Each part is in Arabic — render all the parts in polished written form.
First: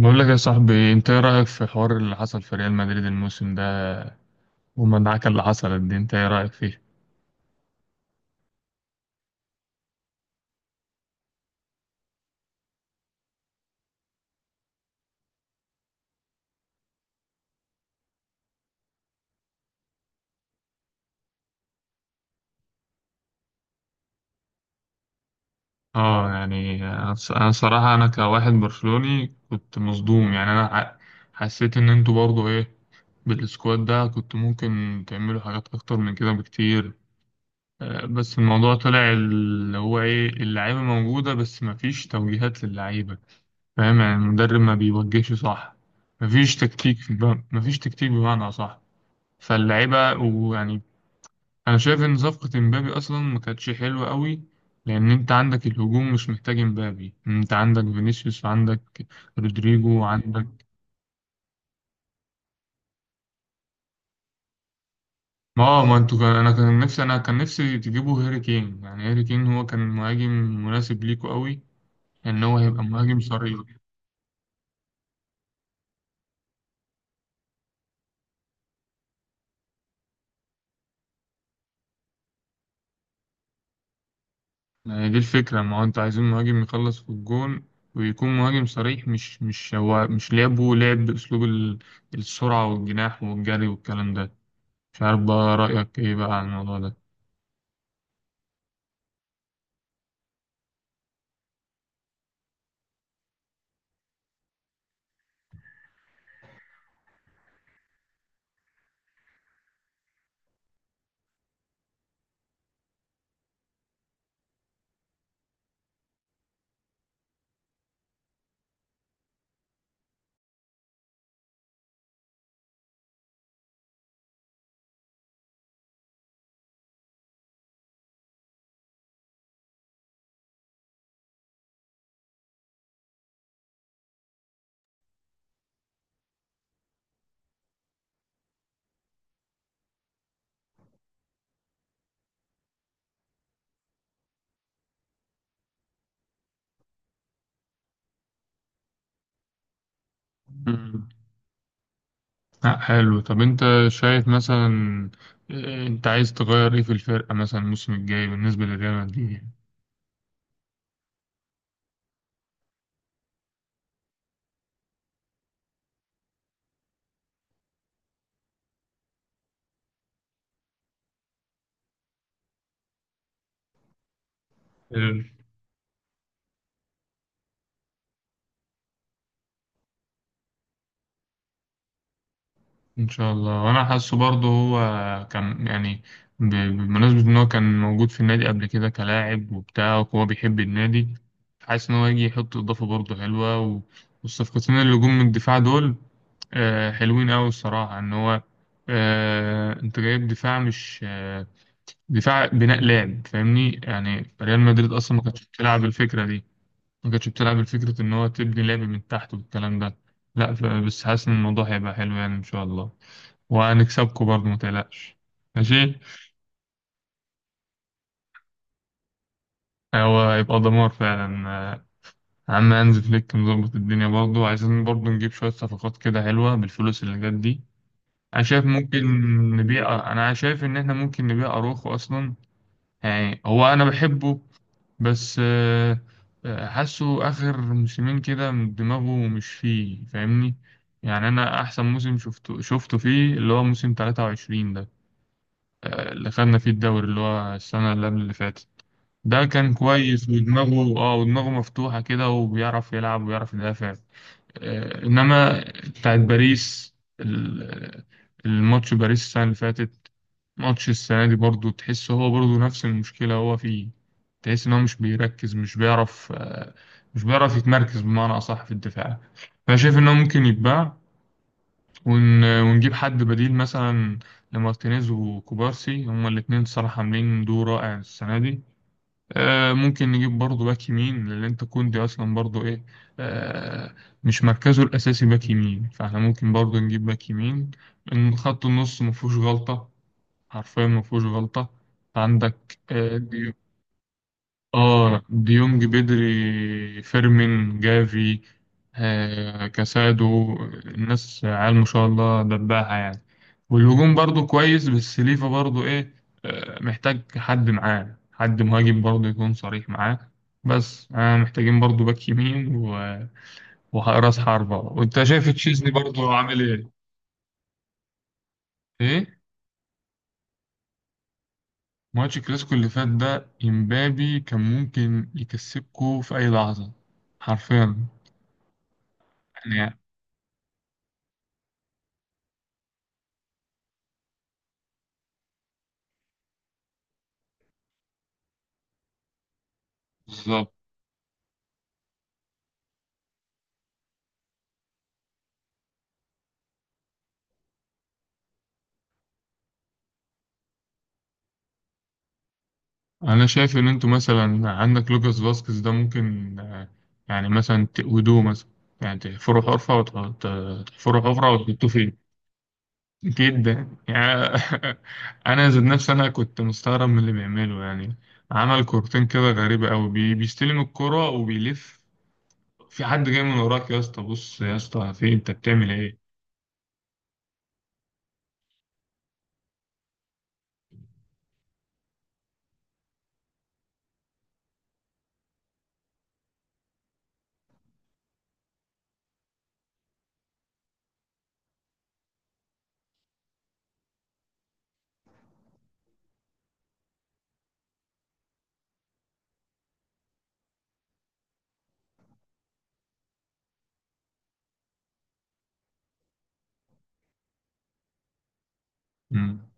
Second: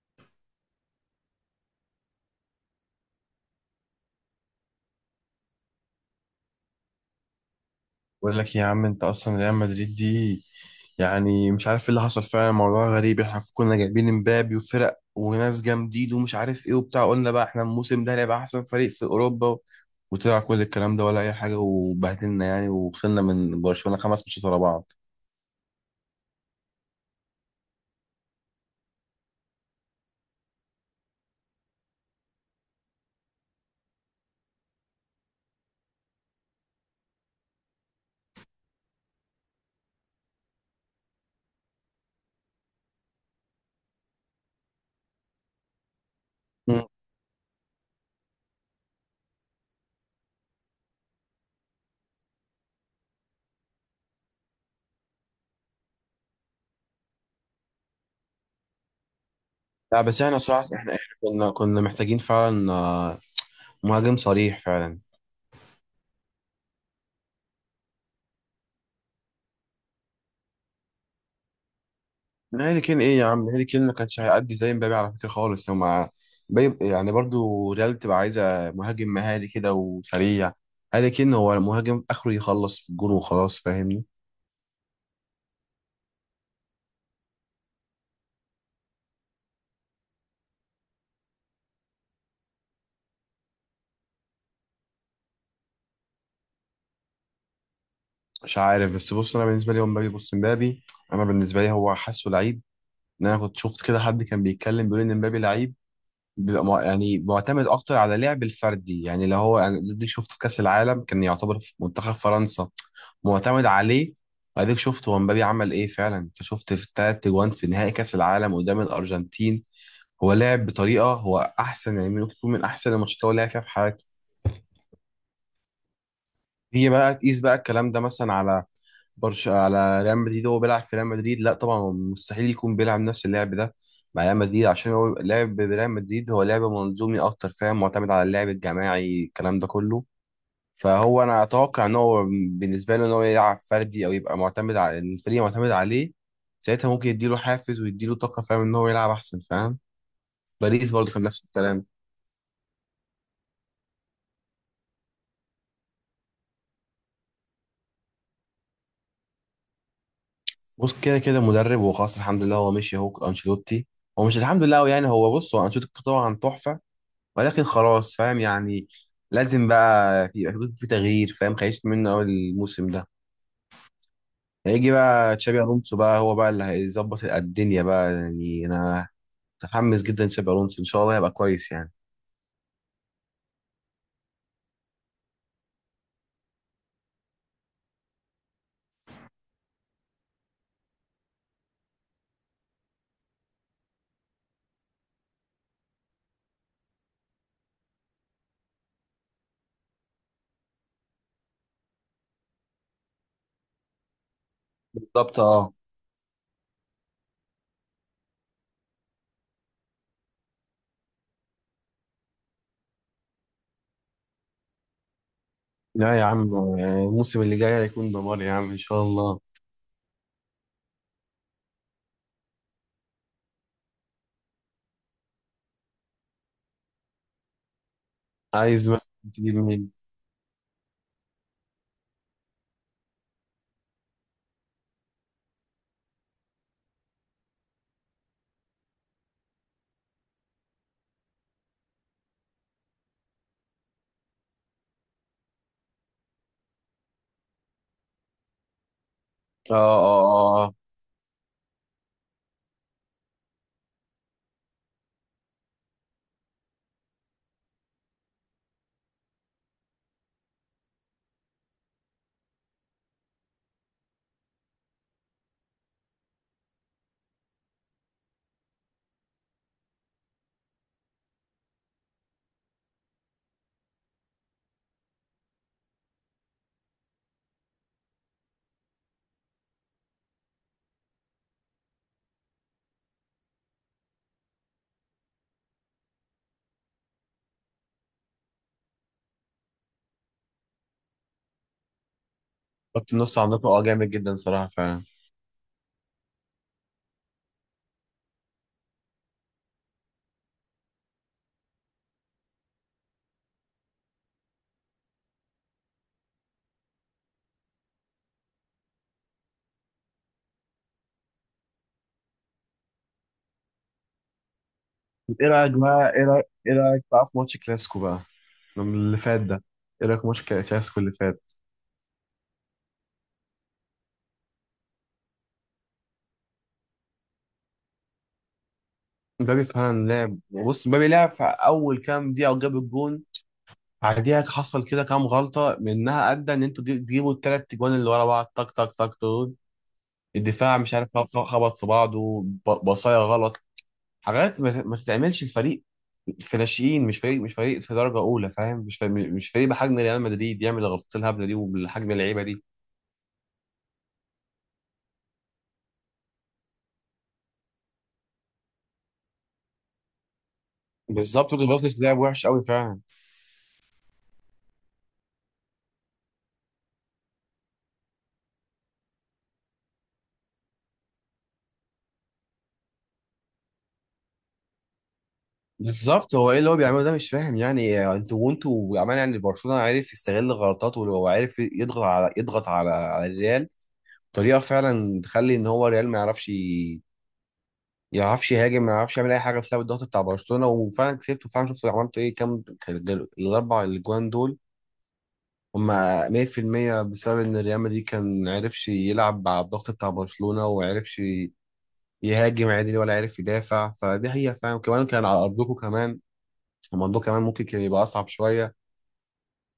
بقول لك يا صاحبي، انت ايه رأيك في حوار اللي حصل في ريال مدريد الموسم ده والمدعكة اللي حصلت دي؟ انت ايه رأيك فيه؟ بقول لك إيه يا عم، انت اصلا ريال مدريد دي يعني مش عارف ايه اللي حصل فعلا. موضوع غريب، احنا كنا جايبين امبابي وفرق وناس جامدين ومش عارف ايه وبتاع، قلنا بقى احنا الموسم ده هيبقى احسن فريق في اوروبا، وطلع كل الكلام ده ولا اي حاجه وبهدلنا يعني وخسرنا من برشلونه خمس ماتشات ورا بعض. اه، يعني انا أنا صراحة انا كواحد برشلوني كنت مصدوم. يعني انا حسيت ان انتوا برضو ايه، بالسكواد ده كنت ممكن تعملوا حاجات اكتر من كده بكتير. بس الموضوع طلع اللي هو ايه، اللعيبة موجودة بس مفيش توجيهات للعيبة. فاهم؟ يعني المدرب ما بيوجهش، صح؟ مفيش مم. تكتيك مفيش تكتيك بمعنى صح. فاللعيبة ويعني انا شايف ان صفقة امبابي اصلا ما كانتش حلوة قوي، لان انت عندك الهجوم مش محتاج امبابي، انت عندك فينيسيوس وعندك رودريجو لا بس احنا وعندك. صراحه احنا كنا محتاجين فعلا، مهاجم صريح فعلا. ما هو ما انتوا كان، انا كان نفسي، انا كان نفسي تجيبوا هاري كين. يعني هاري كين هو كان مهاجم مناسب ليكوا قوي، ان هو من هاري هيبقى كين؟ ايه مهاجم يا عم، صريح. هاري كين ما كانش هيأدي زي مبابي على فكرة خالص. هما يعني برضو ريال بتبقى عايزة مهاجم مهاري كده وسريع. هاري كين هو المهاجم اخره يخلص في الجون وخلاص، فاهمني؟ يعني دي الفكرة، ما هو انتوا عايزين مهاجم يخلص في الجون ويكون مهاجم صريح، مش مش هو مش لعبه لعب باسلوب السرعة والجناح والجري والكلام ده. مش عارف بقى رأيك ايه بقى على الموضوع مش عارف، بس بص انا بالنسبة لي هو مبابي. بص مبابي، انا بالنسبة لي هو حاسه لعيب. ان انا كنت شفت كده حد كان بيتكلم بيقول ان مبابي لعيب بيبقى يعني معتمد اكتر على لعب الفردي، يعني اللي هو يعني اديك شفت في كاس العالم كان يعتبر في منتخب فرنسا معتمد عليه. واديك شفت هو مبابي عمل ايه فعلا، انت شفت في الثلاث اجوان في نهائي كاس العالم قدام الارجنتين، هو لعب بطريقه هو احسن يعني، ممكن يكون من احسن الماتشات اللي هو لعب فيها في حياته. هي بقى تقيس بقى الكلام ده مثلا على برش، على ريال مدريد، هو بيلعب في ريال مدريد، لا طبعا هو مستحيل يكون بيلعب نفس اللعب ده مع ريال مدريد، عشان هو لعب بريال مدريد هو لعب منظومي اكتر، فاهم؟ معتمد على اللعب الجماعي الكلام ده كله. فهو انا اتوقع ان هو بالنسبه له ان هو يلعب فردي او يبقى معتمد على الفريق، معتمد عليه ساعتها ممكن يديله حافز ويديله طاقه، فاهم ان هو يلعب احسن؟ فاهم؟ ده. باريس برضه كان نفس الكلام. لا حلو، طب انت شايف مثلا، اه، انت عايز تغير ايه في الفرقة مثلا الموسم الجاي بالنسبة للريال مدريد يعني؟ بص، كده كده مدرب هو خلاص، الحمد لله هو مشي، هو انشيلوتي. هو مش الحمد لله هو يعني، هو بص، هو انشيلوتي طبعا تحفه، ولكن خلاص فاهم يعني. لازم بقى يبقى في تغيير، فاهم؟ خيشت منه اول الموسم ده. هيجي ال- بقى تشابي الونسو بقى، هو بقى اللي هيظبط الدنيا بقى، يعني انا متحمس جدا، تشابي الونسو ان شاء الله هيبقى كويس يعني. ان شاء الله. وانا حاسه برضه هو كان يعني بمناسبة ان هو كان موجود في النادي قبل كده كلاعب وبتاع وهو بيحب النادي، حاسس ان هو يجي يحط اضافة برضه حلوة. والصفقتين اللي جم من الدفاع دول، اه، حلوين قوي الصراحة. ان هو اه، انت جايب دفاع مش دفاع بناء لعب، فاهمني؟ يعني ريال مدريد اصلا ما بالظبط كانتش اه. بتلعب الفكره دي، ما كانتش بتلعب الفكره ان هو تبني لعب من تحت والكلام ده. لا ف- بس حاسس ان الموضوع هيبقى حلو يعني ان شاء الله، وهنكسبكم برضه ما تقلقش. ماشي. لا يا عم، يعني الموسم اللي جاي هيكون دمار يا عم ان شاء الله. هو هيبقى دمار فعلا. عم هانز فليك مظبط الدنيا. برضه عايزين برضه نجيب شويه صفقات كده حلوه بالفلوس اللي جت دي. انا شايف عايز ممكن مثلا تجيب مين؟ نبيع، انا شايف ان احنا ممكن نبيع اروخو اصلا. يعني هو انا بحبه، بس آه، حاسه اخر موسمين كده دماغه مش فيه، فاهمني؟ يعني انا احسن موسم شفته فيه اللي هو موسم 23 ده، اللي خدنا فيه الدوري اللي هو السنة اللي قبل اللي فاتت. ده كان اه اه كويس، اه آه. ودماغه اه، ودماغه مفتوحة كده، وبيعرف يلعب وبيعرف يدافع. انما بتاعت باريس، ال- الماتش باريس السنة اللي فاتت، ماتش السنة دي برضو، تحس هو برضو نفس المشكلة هو فيه. تحس إن هو مش بيركز، مش بيعرف مش بيعرف يتمركز بمعنى أصح في الدفاع. فأنا شايف إن هو ممكن يتباع ونجيب حد بديل مثلا لمارتينيز وكوبارسي، هما الاتنين الصراحة عاملين دور رائع السنة دي. ممكن نجيب برضو باك يمين، لأن أنت كوندي أصلا برضو إيه، آه، مش مركزه الأساسي باك يمين، فإحنا ممكن برضو نجيب باك يمين. إن خط النص مفهوش غلطة، حرفيا ما فيهوش غلطة. عندك خط آه النص ديو... عندكم اه جامد جدا صراحه فعلا. آه، ديونج، بدري، فيرمين، جافي، آه، كاسادو. الناس عيال ما شاء الله دباها يعني. والهجوم برضو كويس بس ليفا برضو إيه، آه، محتاج حد معاه، حد مهاجم برضو يكون صريح معاه. بس آه، محتاجين برضو باك يمين وراس حربة. وأنت شايف ايه رايك تشيزني بقى، ايه برضو رايك عامل ايه إيه؟ رايك بقى في ماتش كلاسيكو بقى اللي إيه؟ فات ده؟ ايه رايك في ماتش كلاسيكو اللي فات؟ ماتش الكلاسيكو اللي فات ده، امبابي كان ممكن يكسبكو في اي لحظه، حرفيا مبابي يعني. فعلا لعب، بص، مبابي لعب في اول كام دقيقه وجاب الجون. بعديها حصل كده كام غلطه منها ادى ان انتوا تجيبوا الثلاث جوان اللي ورا بعض تك تك تك دول. بالظبط. الدفاع مش عارف، خبط في بعضه، بصايا غلط، حاجات ما تتعملش. الفريق في ناشئين، مش فريق في درجه اولى، فاهم؟ مش فريق بحجم ريال مدريد يعمل الغلطات الهبله دي وبالحجم اللعيبه دي. انا شايف ان انتوا مثلا عندك لوكاس فاسكيز ده ممكن يعني مثلا تقودوه مثلا، يعني تحفروا حفره تحفروا حفره بالظبط، وجد وتحطوه بطلس فيه. لعب وحش قوي فعلا. جدا يعني. انا ذات نفسي انا كنت مستغرب من اللي بيعمله يعني. عمل كورتين كده غريبه قوي، بي بيستلم الكرة وبيلف، في حد جاي من وراك يا اسطى، بص يا اسطى في إيه؟ انت بتعمل بالظبط، هو ايه اللي هو بيعمله ده؟ مش فاهم يعني، انتوا وانتوا عمال يعني برشلونه عارف يستغل غلطاته، ولو عارف يضغط على الريال طريقه فعلا تخلي ان هو الريال ما يعرفش يعرفش يهاجم، ما يعرفش يعمل اي حاجه بسبب الضغط بتاع برشلونه. وفعلا كسبت، وفعلا شفت عملت ايه كام كان الاربع اجوان دول. هما 100% بسبب ان الريال مدريد كان عرفش يلعب على الضغط بتاع برشلونه وعرفش يهاجم عادي ولا عارف يدافع. فدي هي فعلا، كمان كان على ارضكم، كمان الموضوع كمان ممكن كان يبقى اصعب شويه. ايه؟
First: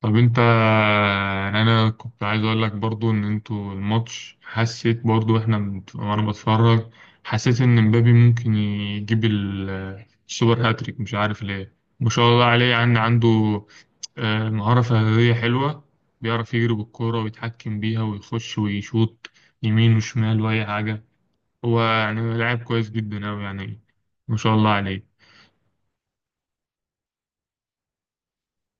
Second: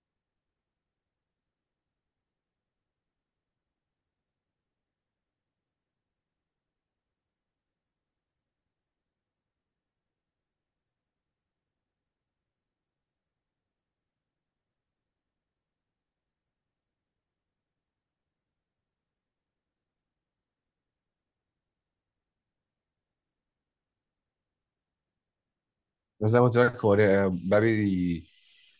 طب انت يعني انا كنت عايز اقول لك برضو ان انتوا الماتش، حسيت برضو احنا وانا بتفرج، حسيت ان مبابي ممكن يجيب السوبر هاتريك. مش عارف ليه، ما شاء الله عليه. يعني عنده مهارة فردية حلوة، بيعرف يجري بالكورة ويتحكم بيها ويخش ويشوط يمين وشمال وأي حاجة. هو يعني لاعب كويس جدا أوي يعني، ما شاء الله عليه. بس زي ما قلت لك، هو مبابي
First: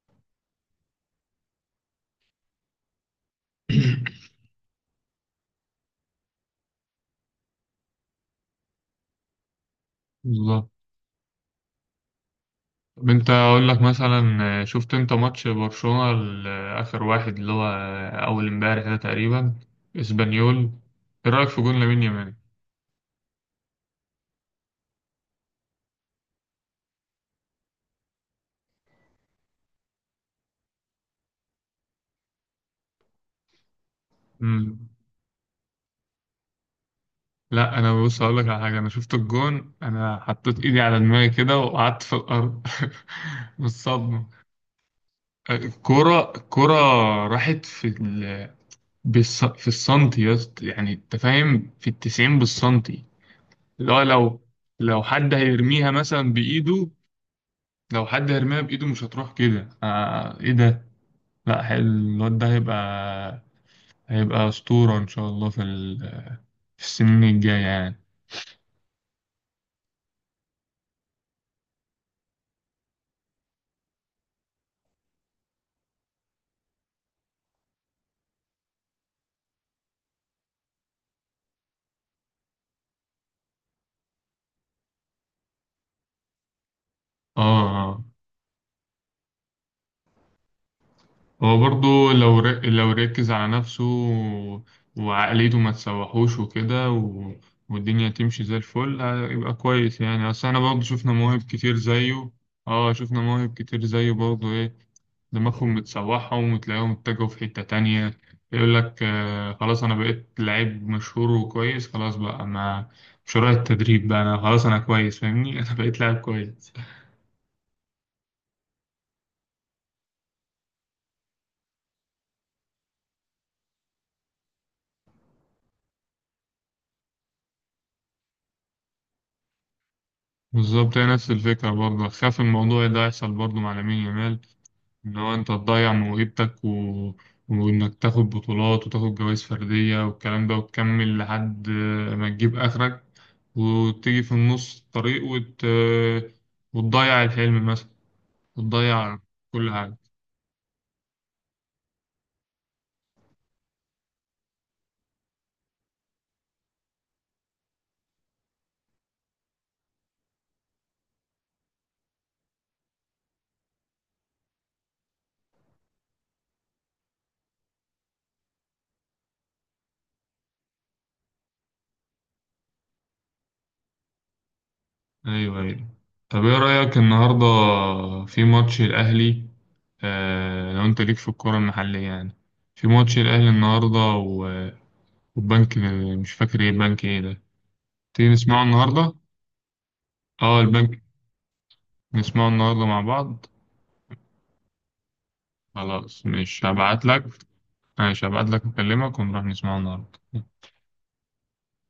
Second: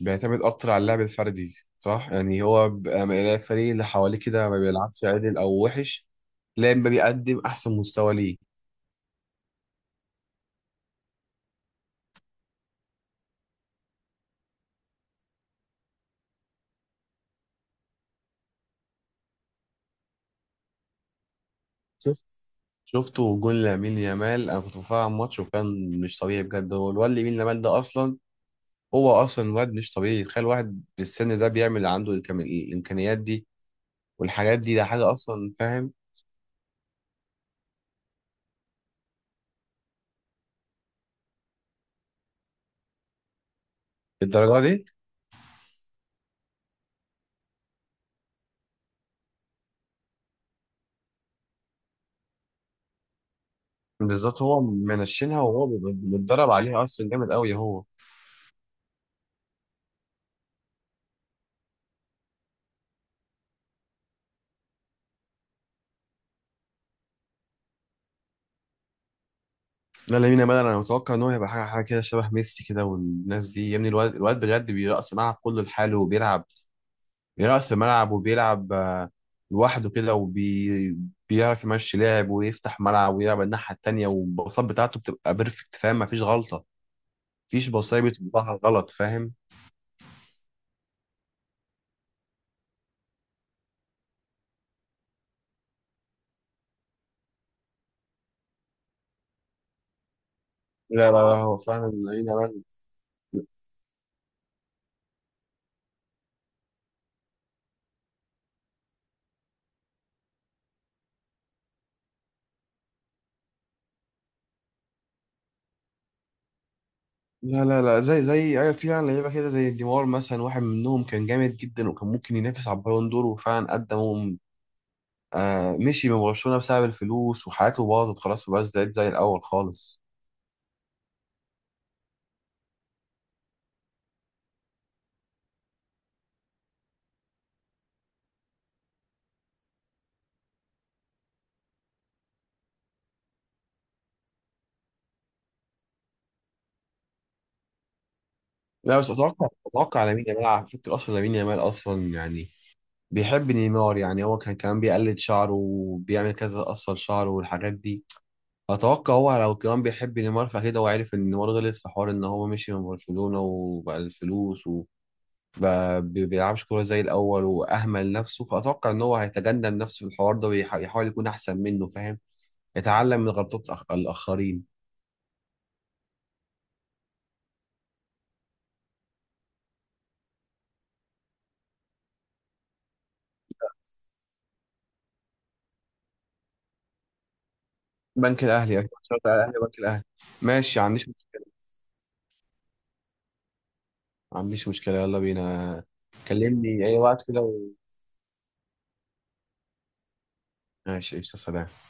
بيعتمد اكتر على اللعب الفردي صح، يعني هو الفريق اللي حواليه كده ما بيلعبش عدل او وحش، تلاقي مبابي بيقدم احسن مستوى ليه. بالظبط. طب انت اقول لك مثلا، شفت انت ماتش برشلونة اخر واحد اللي هو اول امبارح ده تقريبا، اسبانيول؟ ايه رايك في جون لامين شفت؟ يامال؟ شفته جون لامين يامال، انا كنت بتفرج على الماتش وكان مش طبيعي بجد. هو الواد لامين يامال ده اصلا، هو اصلا واد مش طبيعي، تخيل واحد بالسن ده بيعمل عنده الامكانيات دي والحاجات دي. مم. ده حاجه اصلا، فاهم؟ لا انا بص اقول لك على حاجه، انا شفت الجون انا حطيت ايدي على دماغي كده وقعدت في الارض من الصدمه. الدرجه دي. الكرة، الكرة راحت في في السنتي يا اسطى، يعني انت فاهم، في التسعين بالسنتي. اللي هو لو، بالظبط، هو لو حد منشنها وهو هيرميها مثلا متدرب عليها بإيده، اصلا، جامد قوي هو. لو حد هرميها بإيده مش هتروح كده، آه إيه ده! لا حل- الواد ده هيبقى، هيبقى أسطورة إن شاء الله في في السنين الجاية يعني. لا لامين يامال انا متوقع ان هو هيبقى حاجه كده شبه ميسي كده والناس دي، يا ابني الواد بجد بيرقص الملعب كله لحاله وبيلعب. بيرقص الملعب وبيلعب، لوحده كده، وبي بيعرف يمشي لاعب ويفتح ملعب ويلعب الناحيه التانيه، والباصات بتاعته بتبقى بيرفكت، فاهم؟ مفيش غلطه، آه مفيش بصايه آه. بتطلعها غلط، فاهم؟ هو برضو لو لو ركز على نفسه وعقليته ما تسوحوش وكده والدنيا تمشي زي الفل هيبقى كويس. يعني أصل احنا برضو لا شفنا لا لا مواهب هو كتير فعلا لامين زيه، يامال. اه، شفنا مواهب كتير زيه برضو ايه، دماغهم متسوحهم وتلاقيهم اتجهوا في حتة تانية. يقول لك آه خلاص أنا بقيت لعيب مشهور وكويس خلاص بقى، ما مش رايح التدريب بقى، أنا خلاص أنا كويس فاهمني أنا بقيت لاعب كويس. لا لا لا، زي ايوه فعلا لعيبه كده زي ديمار مثلا، واحد منهم كان جامد جدا وكان ممكن ينافس على البالون دور وفعلا قدم، آه، مشي من برشلونه بسبب الفلوس وحياته باظت خلاص وبقى زي الاول خالص. بالظبط، هي نفس الفكرة، برضه خاف الموضوع ده يحصل برضه مع لامين يامال، إن هو أنت تضيع موهبتك وإنك تاخد بطولات وتاخد جوائز فردية والكلام ده، وتكمل لحد ما تجيب آخرك، وتيجي في النص الطريق وتضيع الحلم مثلا، لا بس بتضيع اتوقع كل حاجة. اتوقع لامين يامال، على فكره اصلا لامين يامال اصلا يعني بيحب نيمار، يعني هو كان كمان بيقلد شعره وبيعمل كذا قصر شعره والحاجات دي. اتوقع هو لو كمان بيحب نيمار، فاكيد هو عارف ان نيمار غلط في حوار ان هو مشي من برشلونه وبقى الفلوس ما بي- بيلعبش كورة زي الأول وأهمل نفسه. فأتوقع إن هو هيتجنب نفسه في الحوار ده ويحاول يكون أحسن منه، فاهم؟ يتعلم من غلطات الآخرين. أيوه أيوه. طب إيه رأيك النهاردة في ماتش الأهلي؟ آه لو أنت ليك في الكورة المحلية يعني، في ماتش الأهلي النهاردة و- والبنك، مش فاكر إيه البنك إيه ده، تيجي بنك نسمعه الأهلي أكيد، النهاردة؟ شرط الأهلي بنك الأهلي. أه ماشي، ما البنك، عنديش مشكلة. نسمعه النهاردة مع بعض. ما عنديش مشكلة، يلا بينا. خلاص مش كلمني أي هبعتلك، وقت كده و... ماشي هبعتلك أكلمك ونروح نسمعه النهاردة. ماشي، قشطة، سلام.